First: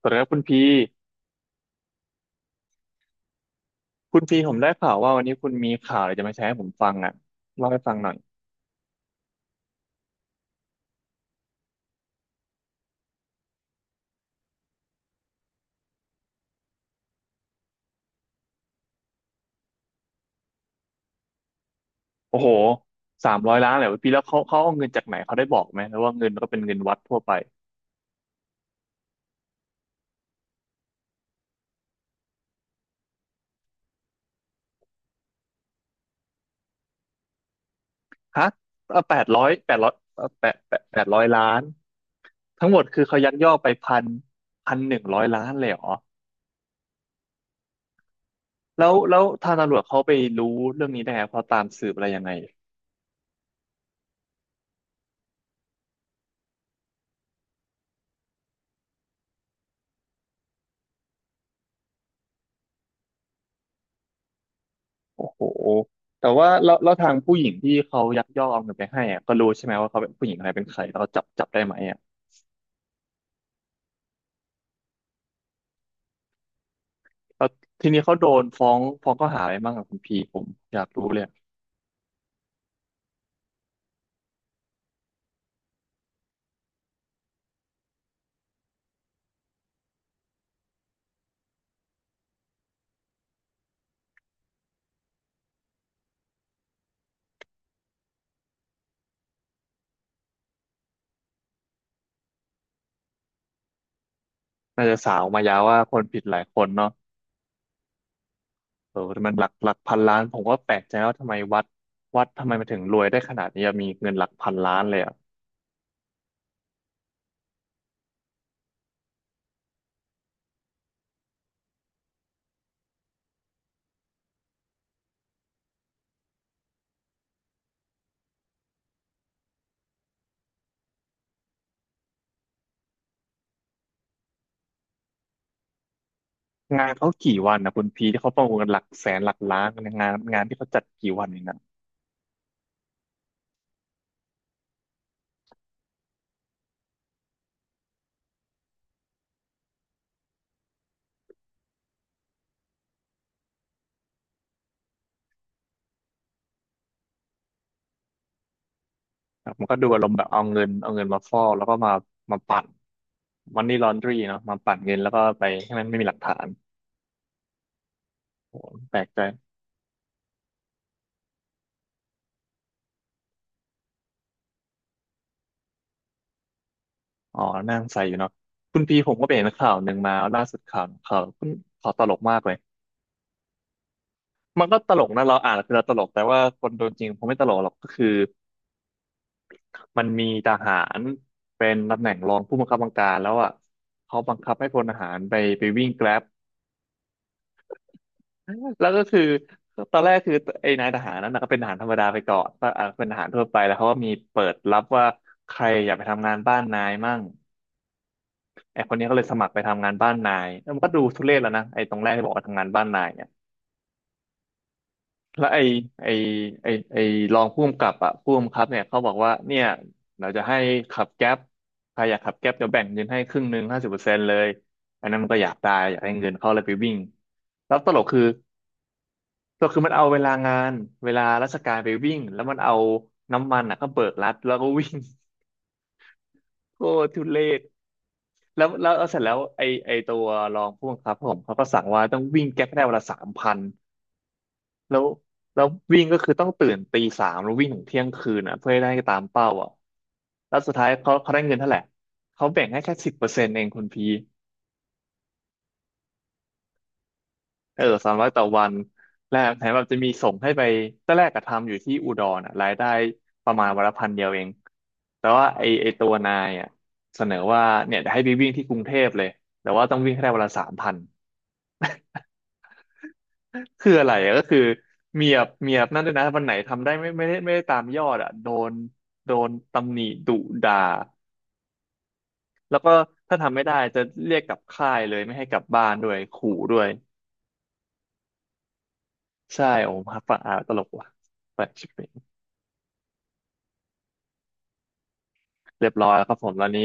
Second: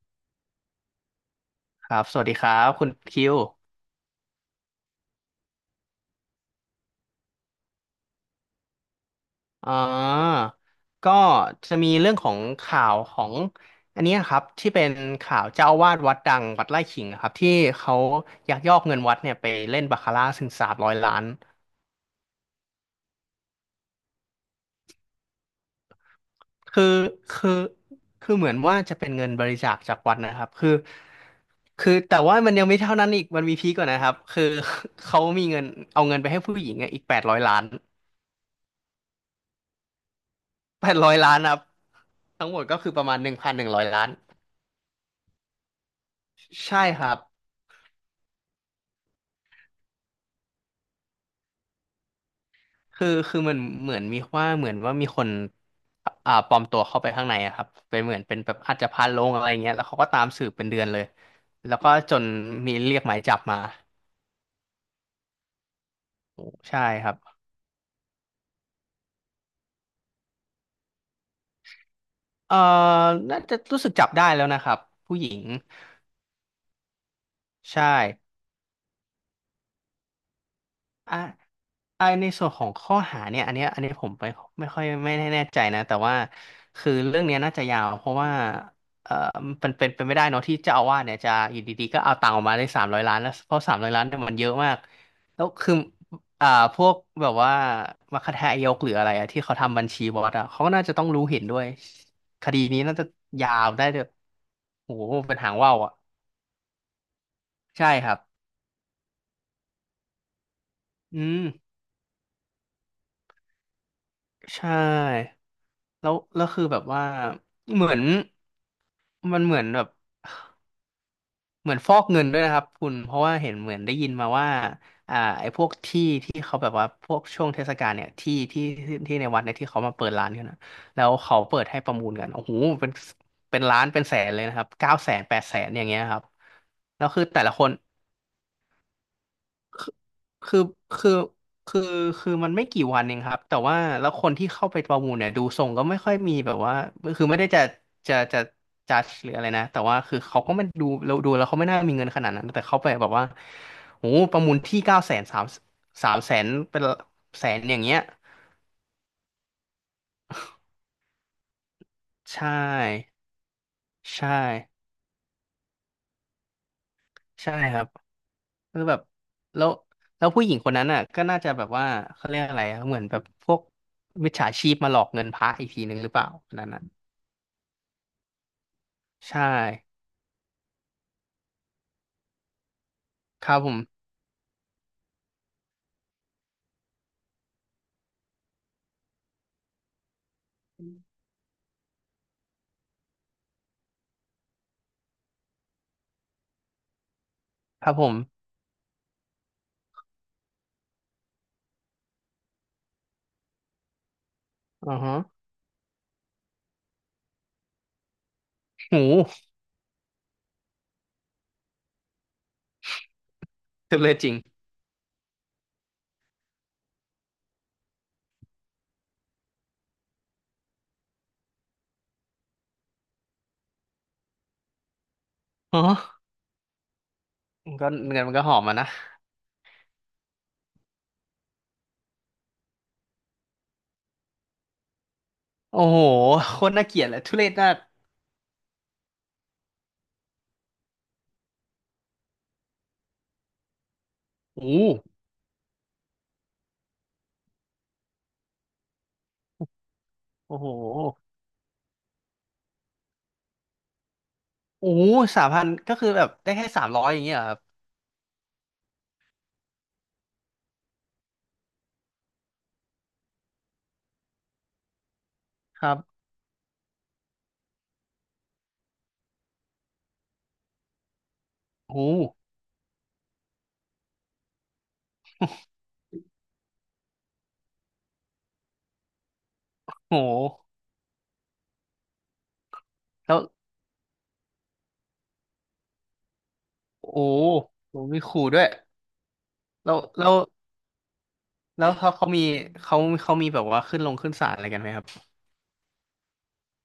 สวัสดีครับคุณพีครับสวัสดีครับคุณคิวผมได้ข่าวว่าวันนี้คุณมีข่าวอะไรจะมาแชร์ให้ผมฟังอ่ะเล่าให้ฟังหน่อยอ่าก็จะมีเรื่องของข่าวของอันเนี้ยครับที่เป็นข่าวเจ้าอาวาสวัดดังวัดไร่ขิงอะครับที่เขายักยอกเงินวัดเนี่ยไปเล่นบาคาร่าถึงสามร้อยล้านโอ้โห300 ล้านเลยพี่แล้วเขาเอาเงินจากไหนเขาได้บอกไหมหรือว่าเงินก็เป็นเงินคือวัดทั่วไปคือคือเหมือนว่าจะเป็นเงินบริจาคจากวัดนะครับคือแต่ว่ามันยังไม่เท่านั้นอีกมันมีพีกกว่านะครับเขามีเงินเอาเงินไปให้ผู้หญิงอะอีกแปดร้อยล้านฮะแปดร้อยแปดร้อยแปแปดดร้อยร้อยล้านล้าครับนทั้งหมดทั้งหมก็ดคือปคือระมาเขาณหยันึ่กงยพัอนกหไปนึ่งร้อยพัล้านน พันหนึ่งร้อยล้านเลยเหรอใช่ครับ แล้วทางตำรวจเขาไปรู้เรื่องนี้ได้ไงเขาตามสืบอะไรยังไงคือมันเหมือนมีว่าเหมือนว่ามีคนปลอมตัวเข้าไปข้างในอะครับเป็นเหมือนเป็นแบบอาจจะพาลงอะไรเงี้ยแล้วเขาก็ตามสืบเป็นเดือนเลย แล้วก็จนมีเรียกหมายจับมา โอ้โหแต่ว่าแล้วใช่แล้วคทารังบผู้หญิงที่เขายักยอกเอาเงินไปให้อะก็รู้ใช่ไหมว่าเขาเป็นผู้หญิงอะไรเป็นใครแล้วเขาจับได้ไหมอ่ะ เอ่อน่าจะรู้สึกจับได้แล้วนะครับ ผู้หญิง แล้วใช่ทีนี้เขาโดนฟ้องข้อหาอะไรบ้างกับคุณพีผมอยากรู้อ่ะ เลยอะไอในส่วนของข้อหาเนี่ยอันเนี้ยอันนี้ผมไปไม่ค่อยไม่แน่ใจนะแต่ว่าคือเรื่องเนี้ยน่าจะยาวเพราะว่าเออมันเป็นไม่ได้เนาะที่เจ้าอาวาสเนี่ยจะอยู่ดีๆก็เอาตังค์ออกมาได้สามร้อยล้านแล้วเพราะสามร้อยล้านเนี่ยมันเยอะมากแล้วคืออ่าพวกแบบว่ามัคคทายกหรืออะไรอะที่เขาทำบัญชีบอสอะเขาก็น่าจะต้องรู้เห็นด้วยคดีนี้น่าจะยาวได้เลยน่าโอ้จะโหสาวเป็นมาหายางวว่าวว่าอะคนผิดหลายคนเนาะใช่ครับเออแตมันหลักพันล้านผมก็แปลกใจว่าอืทำไมมวัดทำไมมันถึงรวยได้ขนาดนี้อะมีเงินหลักพันใชล้านเลยอะ่ แล้วแล้วคือแบบว่าเหมือนมันเหมือนแบบเหมือนฟอกเงินด้วยนะครับคุณเพราะว่าเห็นเหมือนได้ยินมาว่าไอ้พวกที่เขาแบบว่าพวกช่วงเทศกาลเนี่ยที่ในวัดเนี่ยที่เขามาเปิดร้านกันนะแล้วเขาเปิดให้ประมูลกันโอ้โหเป็นเป็นล้านเป็นแสนเลยนะครับ900,000 800,000 อย่างเงี้ยครับงานแล้เขาวคือกี่แต่ละวันคน นะคุณพีที่เขาประมูลกันหลักแสนหลักล้านคืองานที่คือเขาจัดคืกี่วันเองนะอคือมันไม่กี่วันเองครับแต่ว่าแล้วคนที่เข้าไปประมูลเนี่ยดูทรงก็ไม่ค่อยมีแบบว่าคือไม่ได้จะจัดหรืออะไรนะแต่ว่าคือเขาก็ไม่ดูเราดูแล้วเขาไม่น่ามีเงินขนาดนั้นแต่เขาไปแบบว่าโอ้โหประมูลที่เก้าแสนสามแสนเป็นแสนอย่างเงี้ยครับมันก็ดูอารมณ์แบบเอาเงินมาฟอกแล้วก็มาใช่ปั่นมันนี่ลอนดรีใช่ เนาะมาปั่นเงินแล้วก็ไปให้มันไม่มีหลักฐานใช่ครับโอ้โหคือแบแปลบกใจ แล้วแล้วผู้หญิงคนนั้นอ่ะก็น่าจะแบบว่าเขาเรียกอะไรอะเหมือนแบบพวกมิจฉาชีพมาหลอกเงินพระอีกทีหนึ่งหรือเปล่าคนนั้นน่ะอ๋อนั่งใส่อยู่เนาะคุณพีผมก็ไปใช่เห็นข่าวหนึ่งมาล่าสุดข่าวตลกมากเลยครับผมมันก็ตลกนะเราอ่านคือเราตลกแต่ว่าคนโดนจริงคงไม่ตลกหรอกก็คือมันมีทหารเป็นตำแหน่งรองผู้บังคับบัญชาแล้วอ่ะเขาบังคับให้พลทหารไปวิ่งแกร็บครับผมแล้วก็คือตอนแรกคือไอ้นายทหารนั้นนะก็เป็นทหารธรรมดาไปก่อนก็อ่ะเป็นทหารทั่วไปแล้วเขาก็มีเปิดรับอือว่าฮะใครอยากไปทำงานบ้านนายมั่ง ไอคนหูนี้ก็เลยสมัครไปทำงานบ้านนายแล้วมันก็ดูทุเรศแล้วนะไอตรงแรกที่บอกว่าทำงานบ้านนายเนี่ยจำเลยจริงแล้วไอไอไอไอรองผู้กำกับอะผู้กำกับเนี่ยเขาบอกว่าเนี่ยเราจะให้ขับแก๊ปใครอยากขับแก๊ปเดี๋ยวแบ่งเงินให้ครึ่งหนึ่ง50%เลยอันนั้นมันก็อยากได้อ๋ออยากให้เงินเขาเลยไปวิ่งแล้มันวก็เงินมันก็หอมมานะตลกคือมันเอาเวลางานเวลาราชการไปวิ่งแล้วมันเอาน้ำมันอ่ะก็เบิกรัดแล้วก็วิ่ง โอ้โหโคตรโคน่าเกลียตดรเลยทุทุเรเรศศน่ากแล้วเสร็จแล้วไอตัวรองผู้บังคับผมเขาก็สั่งว่าต้องวิ่งแก๊ปให้ได้วันละสามพันโอ้โแล้วหแล้ววิ่งก็คือต้องตื่นตีสามแล้ววิ่งถึงเที่ยงคืนอ่ะเพื่อให้ได้ตามเป้าอ่ะแล้โอ้วโหสุดท้ายเขาได้เงินเท่าไหร่เขาแบ่งให้แค่สิบเปอร์เซ็นต์เองคุณพี โอ้3,000ก็คือแบบได้แค่สามร้อยอย่างเงี้ยเหรอครับเออสามร้อยต่อวันแล้วแถมแบบจะมีส่งให้ไปตอนแรกก็ทำอยู่ที่อุดรอ่ะรายได้ประมาณวันละพันเดียวเองแต่ว่าไอคไอรัตัวบนายอ่ะเสนอว่าเนี่ยจะให้ไปวิ่งที่กรุงเทพเลยแต่ว่าต้องวิ่งให้ได้วันละสามพันโอ้คืออะไรอะก็คือเมียบนั่นด้วยนะวันไหนทำได้ไม่ได้ตามยอดอ่ะโดนตำหนิโหโอ้ดุด่าโหแล้วก็แล้ถ้าวทำไม่ได้จะเรียกกลับค่ายเลยไม่ให้กลับบ้านด้วยขู่ด้วยโอ้โหมีขู่ด้วยใช่แล้โอ้วโหแล้ว ฟังอ่ะตลกว่ะแปลกแล้ชิบ วเขาเขามีเขาเขามีแบบว่าขึ้นลงขึ้นศาลอะไรกันไหมครับเรียบร้อยแล้วครับผมตอนนี้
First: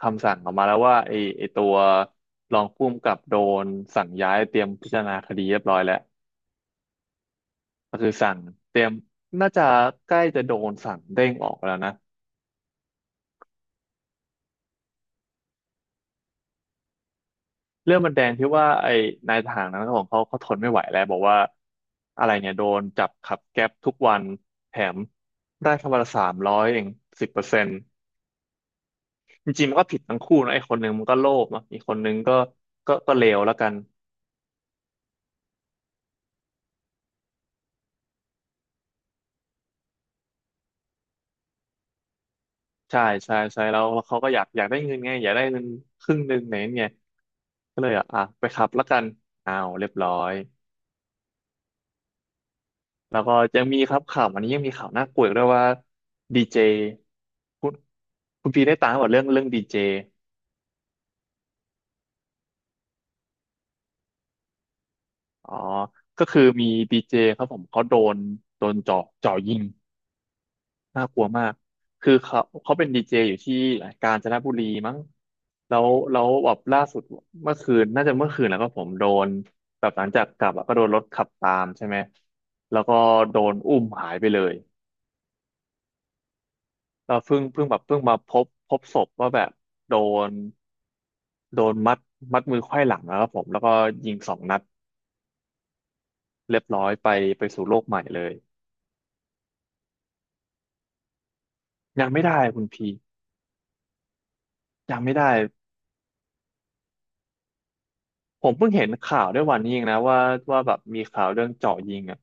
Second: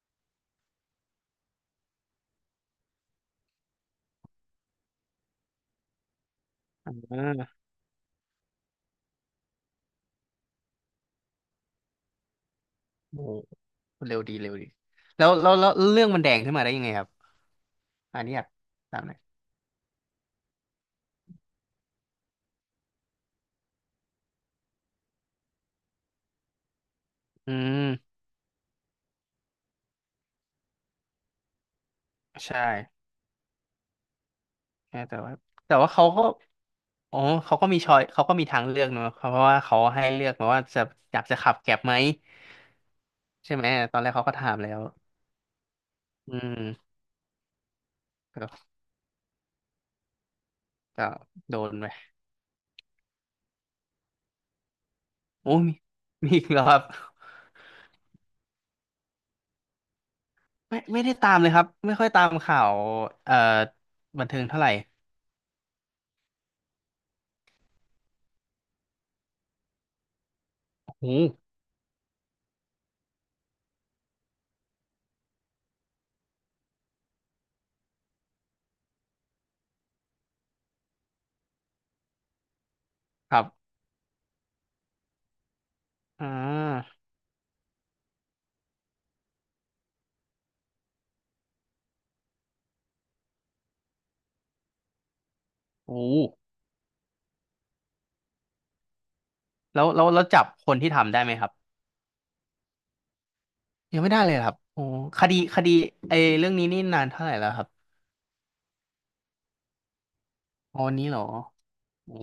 คำสั่งออกมาแล้วว่าไอ้ตัวรองผู้กำกับโดนสั่งย้ายเตรียมพิจารณาคดีเรียบร้อยแล้วอ่าก็คือสั่งเตรียมน่าจะใกล้จะโดนสั่งเด้งออกแล้วนะโอ้โหเร็วดีเร็วดีแล้วแล้วแล้วเรื่องมันแดงขึ้นมาได้ยังไงครับเรื่องมันอัแดนงนี้อยาที่กว่าไอ้ถามหน่อยนายทหารนั้นของเขาเขาทนไม่ไหวแล้วบอกว่าอะไรเนี่ยโดนจับขับแก๊ปทุกวันแถมได้แค่วันละสามร้อยเองสิบเปอร์อืเซ็นต์มจริงๆมันก็ผิดทั้งคู่นะไอ้คนหนึ่งมันก็โลภเนอะอีกคนหนึ่งก็ใช่ก็ก็เลวแล้วกัน ใช่แต่ว่าแต่ว่าเขาก็อ๋อเขาก็มีชอยเขาก็มีทางเลือกเนอะเพราะว่าเขาให้เลือกมาว่าจะอยากจะขับแกร็บไหมใช่ใช่ใช่ใช่ไหมแล้วตอแล้นวแรกเขาเขาก็ก็อยากถามอยากแล้ได้วเงินไงอยากได้เงินครึ่งหนึ่อืงไหนเงี้มก็เลยอ่ะไปขับก็แล้วกันอ้าวเรียบร้อยก็โดนไปแล้วก็ยังมีครับข่าวอันนี้ยังมีข่าวน่ากลัวอีกด้วยโอ้ว่ายมีมีดีอีกเจแล้วครับคุณคุณพีได้ตามกับเรื่องดีเจไม่ไม่ได้ตามเลยครับไม่ค่อยตามข่าวเอ่อบันเทิงเท่าไหร่อ๋อก็คือมีดีเจครับผมเขาโดนจ่อยิง โอ้น่าโหกลัวมาก คือเขาเป็นดีเจอยู่ที่กาญจนบุรีมั้งแล้วแบบล่าสุดเมื่อคืนน่าจะเมื่อคืนแล้วก็ผมโดนแบบหลังจากกลับอะก็โดนรถขับตามใช่ไหมแล้วก็โดครันบ อุ้มหายไปเลยอ่าเราเพิ่งมาพบศพว่าแบบโดนโดนมัดมือไขว้หลังนะครับผมแล้วก็ยิง2 นัดโอ้เรียบร้อยไปสู่โลกใหม่เลย แล้วแล้วแล้วจับคนที่ทำได้ไหมครับยังไม่ได้คุณพี ยังไม่ได้เลยเหรอครับโอ้ยังไม่คได้ ดีคดีไอ้เรื่องนี้นี่นานเท่าไหร่แล้วครับผมเพิ่งเห็นข่าวด้วยวันนี้เองนะว่าแบอ๋บอวันมีนี้เหรอข่าวเรื่องเจาะยิงโอ้อะ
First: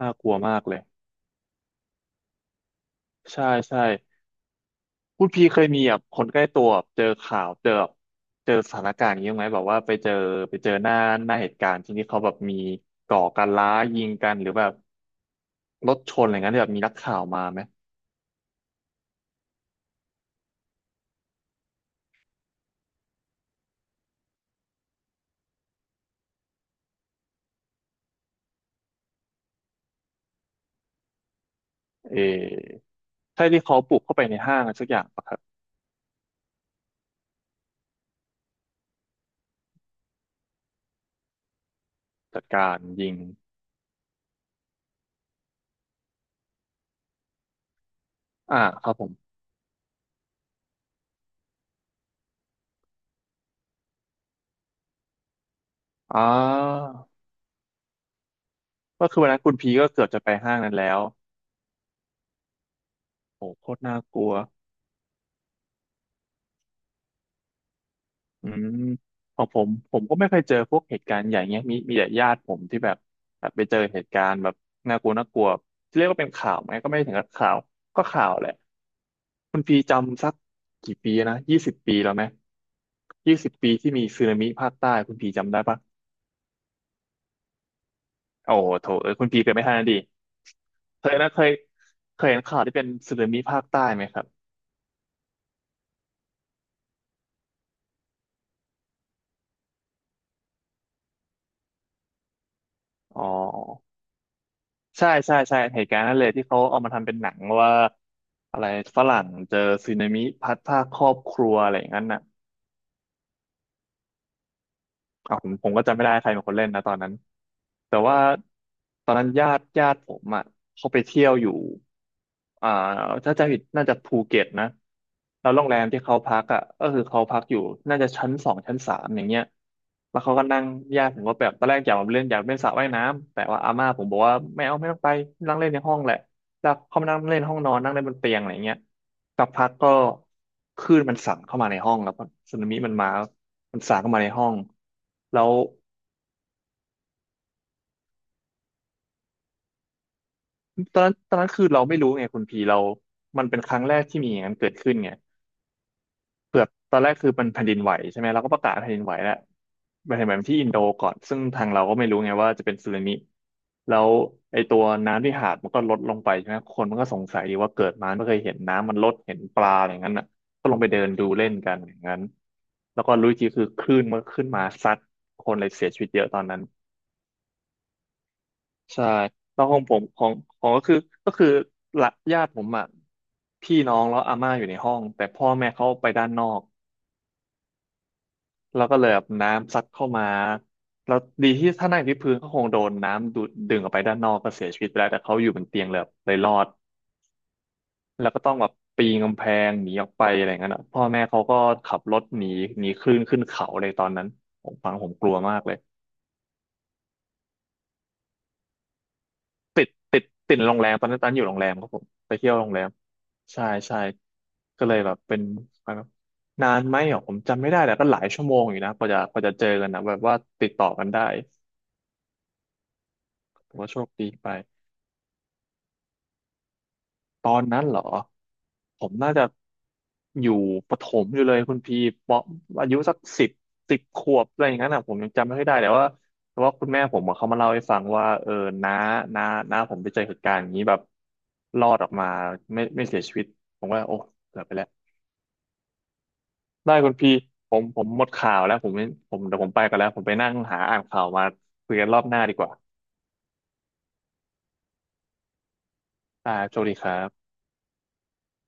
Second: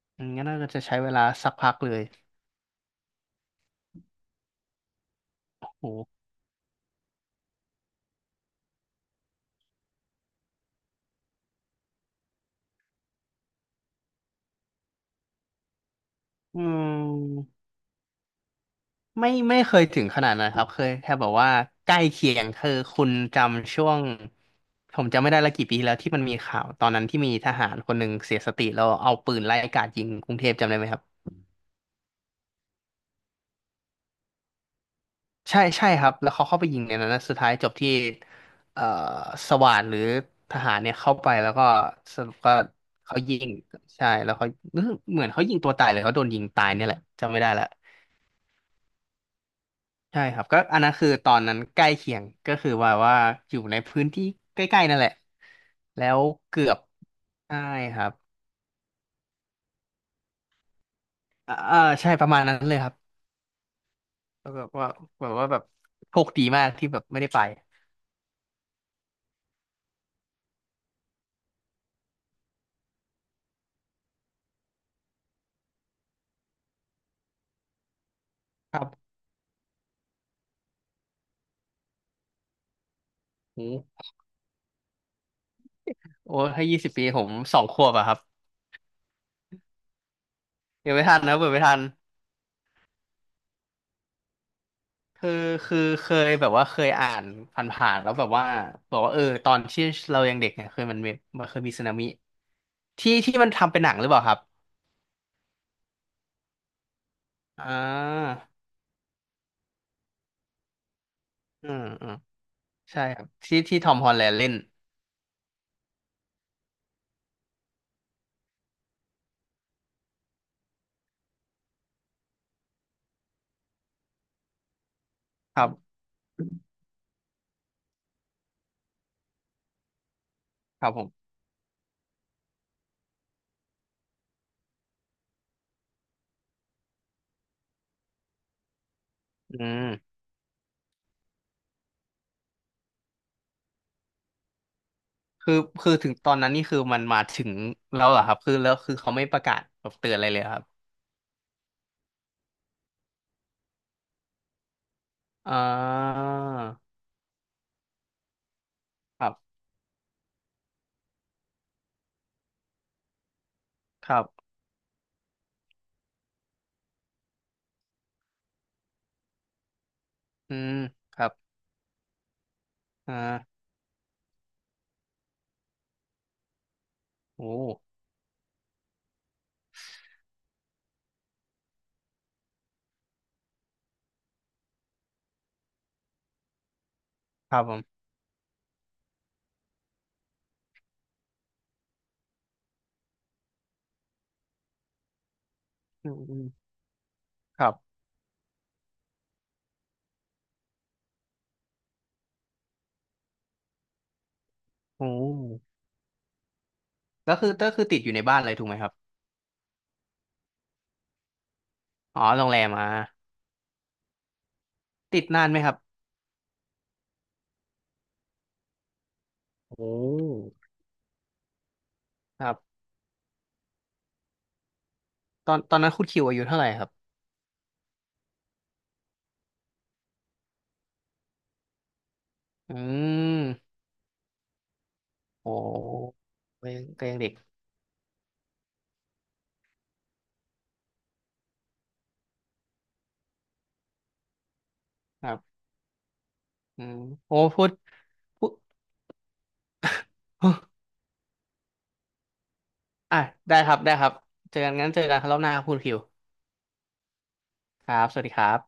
น่ากลัวงั้นมากน่าเลยจะใช้เวลาสักพักเลยใช่ใช่คุณพีเคยมีโอแบบค้นใกล้ตัวแบบเจอข่าวเจอแบบเจอสถานการณ์อย่างนี้บ้างไหมแบบว่าไปเจอหน้าเหตุการณ์ที่นี่เขาแบบมีก่อการร้ายยิงกันหรือแบบรถชนอะไรเงี้ยอืที่แบบมีนักข่าวมามไหมไม่ไม่เคยถึงขนาดนั้นครับเคยแค่แบบว่าใกล้เคียงคือคุณจำช่วงผมจำไม่ได้ละกี่ปีแล้วที่มันมีข่าวตอนนั้นที่มีทหารคนหนึ่งเสียสติแล้วเอาปืนไล่กราดยิงกรุงเทพจำได้ไหมครับ เออใช่ที่เขาปลุกเข้าไปในห้างอะไรสักอย่างปะครับใช่ใช่ครับแล้วเขาเข้าไปยิงในนั้นนะสุดท้ายจบที่เอ่อสว่านหรือทหารเนี่ยเข้าไปแล้วก็สรุปจัดก็การยิงเขายิงใช่แล้วเขาเหมือนเขายิงตัวตายเลยเขาโดนยิงตายเนี่ยแหละจำไม่ได้ละอ่าครับผมใช่ครับก็อันนั้นคือตอนนั้นใกล้เคียงก็คือว่าว่าอยู่ในพื้นที่ใกล้ๆนั่นแหละแล้อ่วเกือบาใช่ครับก็คือวันนั้นคุณพีก็เกือบจะไปห้างนั้นแล้วใช่ประมาณนั้นเลยครับโหโคตรน่ากลัว แล้วแบบว่าแบบว่าแบบโชคดีมากที่แบบไม่ได้ไปอืมของผมก็ไม่เคยเจอพวกเหตุการณ์ใหญ่เงี้ยมีแต่ญาติผมที่แบบแบบไปเจอเหตุการณ์แบบน่ากลัวน่ากลัวเรียกว่าเป็นข่าวไหมก็ไม่ถึงกับข่าวก็ข่าวแหละครับคุณพีจำสักกี่ปีนะยี่สิบปีแล้วไหมยี่สิบโอ้ปีที่มีโหสึนามิภาคใต้คุณพีจำได้ปะโอ้ถ้า20 ปีผม2 ขวบอะครับ โอ้โหโถเอ้ยคุณพีเกิดไม่ทันนะดิเดี๋ยวไม่เคยทันนะนะเคเปิยดไม่ทันเคยเห็นข่าวที่เป็นสึนามิภาคใต้ไหมครับคือคือเคยแบบว่าเคยอ่านผ่านๆแล้วแบบว่าบอกว่าเออตอนที่เรายังเด็กเนี่ยเคยมันมีมันเคยมีสึนามิที่อ๋อ ที่มันทำเป็นหนังหรือเปล่าครับใช่ใช่ใช่เหตุการณ์นั่นเลยที่เขาเอามาทำเป็นหนังอ่ว่าาอะไรฝรั่งเจอสึนามิพัดพรากครอบครัวอือะไรอมย่างนั้นอืมน่ะ ใช่ครับที่ที่ทอมฮอลแลนด์เล่นอ่ะผมก็จำไม่ได้ใครเป็นคนเล่นนะตอนนั้นแต่ว่าตอนนั้นญาติผมอ่ะเขาไปเที่ยวอยู่อ่าถ้าจะผิดน่าจะภูเก็ตนะแล้วคโรรังแรมที่บเขาพักอ่ะก็คือเขาพักอยู่น่าจะชั้น 2 ชั้น 3อย่างเงี้ยแล้วเขาก็นั่งครับผญาติผมมก็แบบตอนแรกอยากมาเล่นอยากเล่นสระว่ายน้ำแต่ว่าอาม่าผมบอกว่าไม่เอาไม่ต้องไปนั่งเล่นในห้องแหละแล้วเขามานั่งเล่นห้องนอนนั่งเล่นบนเตียงอะไรเงี้ย สักอืพักก็มคลื่นมันสั่นเข้ามาในห้องแล้วก็สึนามิมันมา มันสั่นเข้ามาในห้องแล้วคือคือถึงตอนนั้นนี่คือมันมาถึงแล้วเหรอครับคือแล้วคือเขาไม่ประกาศแบบเตือนอะไรเลยเหรอครับตอนนั้นคือเราไม่รู้ไงคุณพีเรามันเป็นครั้งแรกที่มีอย่างนั้นเกิดขึ้นไง อ่าเกือบตอนแรกคือมันแผ่นดินไหวใช่ไหมเราก็ประกาศแผ่นดินไหวครัแล้วบนแผ่นดินไหวที่อินโดก่อนซึ่งทางเราก็ไม่รู้ไงว่าจะเป็นสึนามิแล้วครับไอตัวน้ำที่หาดมันก็ลดลงไปใช่ไหมคนมันก็สงสัยดีว่าเกิดมาไม่เคยเห็นน้ำมันลดเห็นปลาอะไรอย่างนั้นอ่ะอืก็มลงไปเดินคดูรับเล่นกันอย่างนั้นแล้วอก็รู้อีกที่าคือคลื่นมันก็ขึ้นมาซัดคนเลยเสียชีวิตเยอะตอนนั้นโอ้ใช่แล้วของผมของของก็คือก็คือละญาติผมอ่ะพี่น้องแล้วอาม่าอยู่ในห้องแต่พ่อแม่เขาไปด้านนอก ครับผมแล้วก็เลยแบบน้ำซัดเข้ามาแล้วดีที่ถ้านั่งที่พื้นก็คงโดนน้ำดูดดึงออกไปด้านนอกก็เสียชีวิตไปแล้วแต่เขาอยู่บนเตียงเลยแบอืบมเลอืยมรอดครับ แล้วก็ต้องแบบปีนกำแพงหนีออกไปอะไรอย่างนั้นอะพ่อแม่เขาก็ขับรถหนีหนีคลื่นขึ้นเขาเลยตอนนั้นผมฟังผมโอ้กลัวมากเลยก็คือก็คือติดอยู่ในบ้านเลยถูกไหมครับติดติดติดโรงแรมตอนนั้นตอนอยู่โรงแรมครับผมอ๋อไปโรเที่งยวแรโรมงแรอ่ะมใช่ใช่ก็เลยแบบติดเป็นนานไหมครับนานไหมอ่ะผมจำไม่ได้แต่ก็หลายชั่วโมงอยู่นะกว่าจะเจอกันโอ้นะแบบว่าติดต่อกันได้ครับแต่ว่าโชคดีไป ตอนตอนนั้นคุณคิวอายุเท่าไหร่ครับตอนนั้นเหรอผมน่าจะอยู่ประถมอยู่เลยคุณพีปอือายุสักสิมบ10 ขวบอะไรอย่างนั้นอ่ะผมยังจำโอไม่ค่อยได้แต่ว่า้แต่ก็ว่ายัคุงณแม่ก็ผยังมเด็กอะเขามาเล่าให้ฟังว่าเออน้าน้าน้าผมไปเจอเหตุการณ์อย่างนี้แบบรอดออกมาไม่เสียชีวิตผมว่าโอ้เกือบไปแล้วครับอืได้มคุณพีโอ้พูผดมผมหมดพูข่าด วแล้วผมไม่ผมเดี๋ยวผมไปกันแล้วผมไปนั่งหา อ่านข่าวมาคุยกันรอบหน้าดีกว่า อ่ะได้ครับได้ครับ เจอกันงั้นเจอกันครับรอบหน้าครับคุณคิวอ่าโชคดีครับครับสวัสดีครับ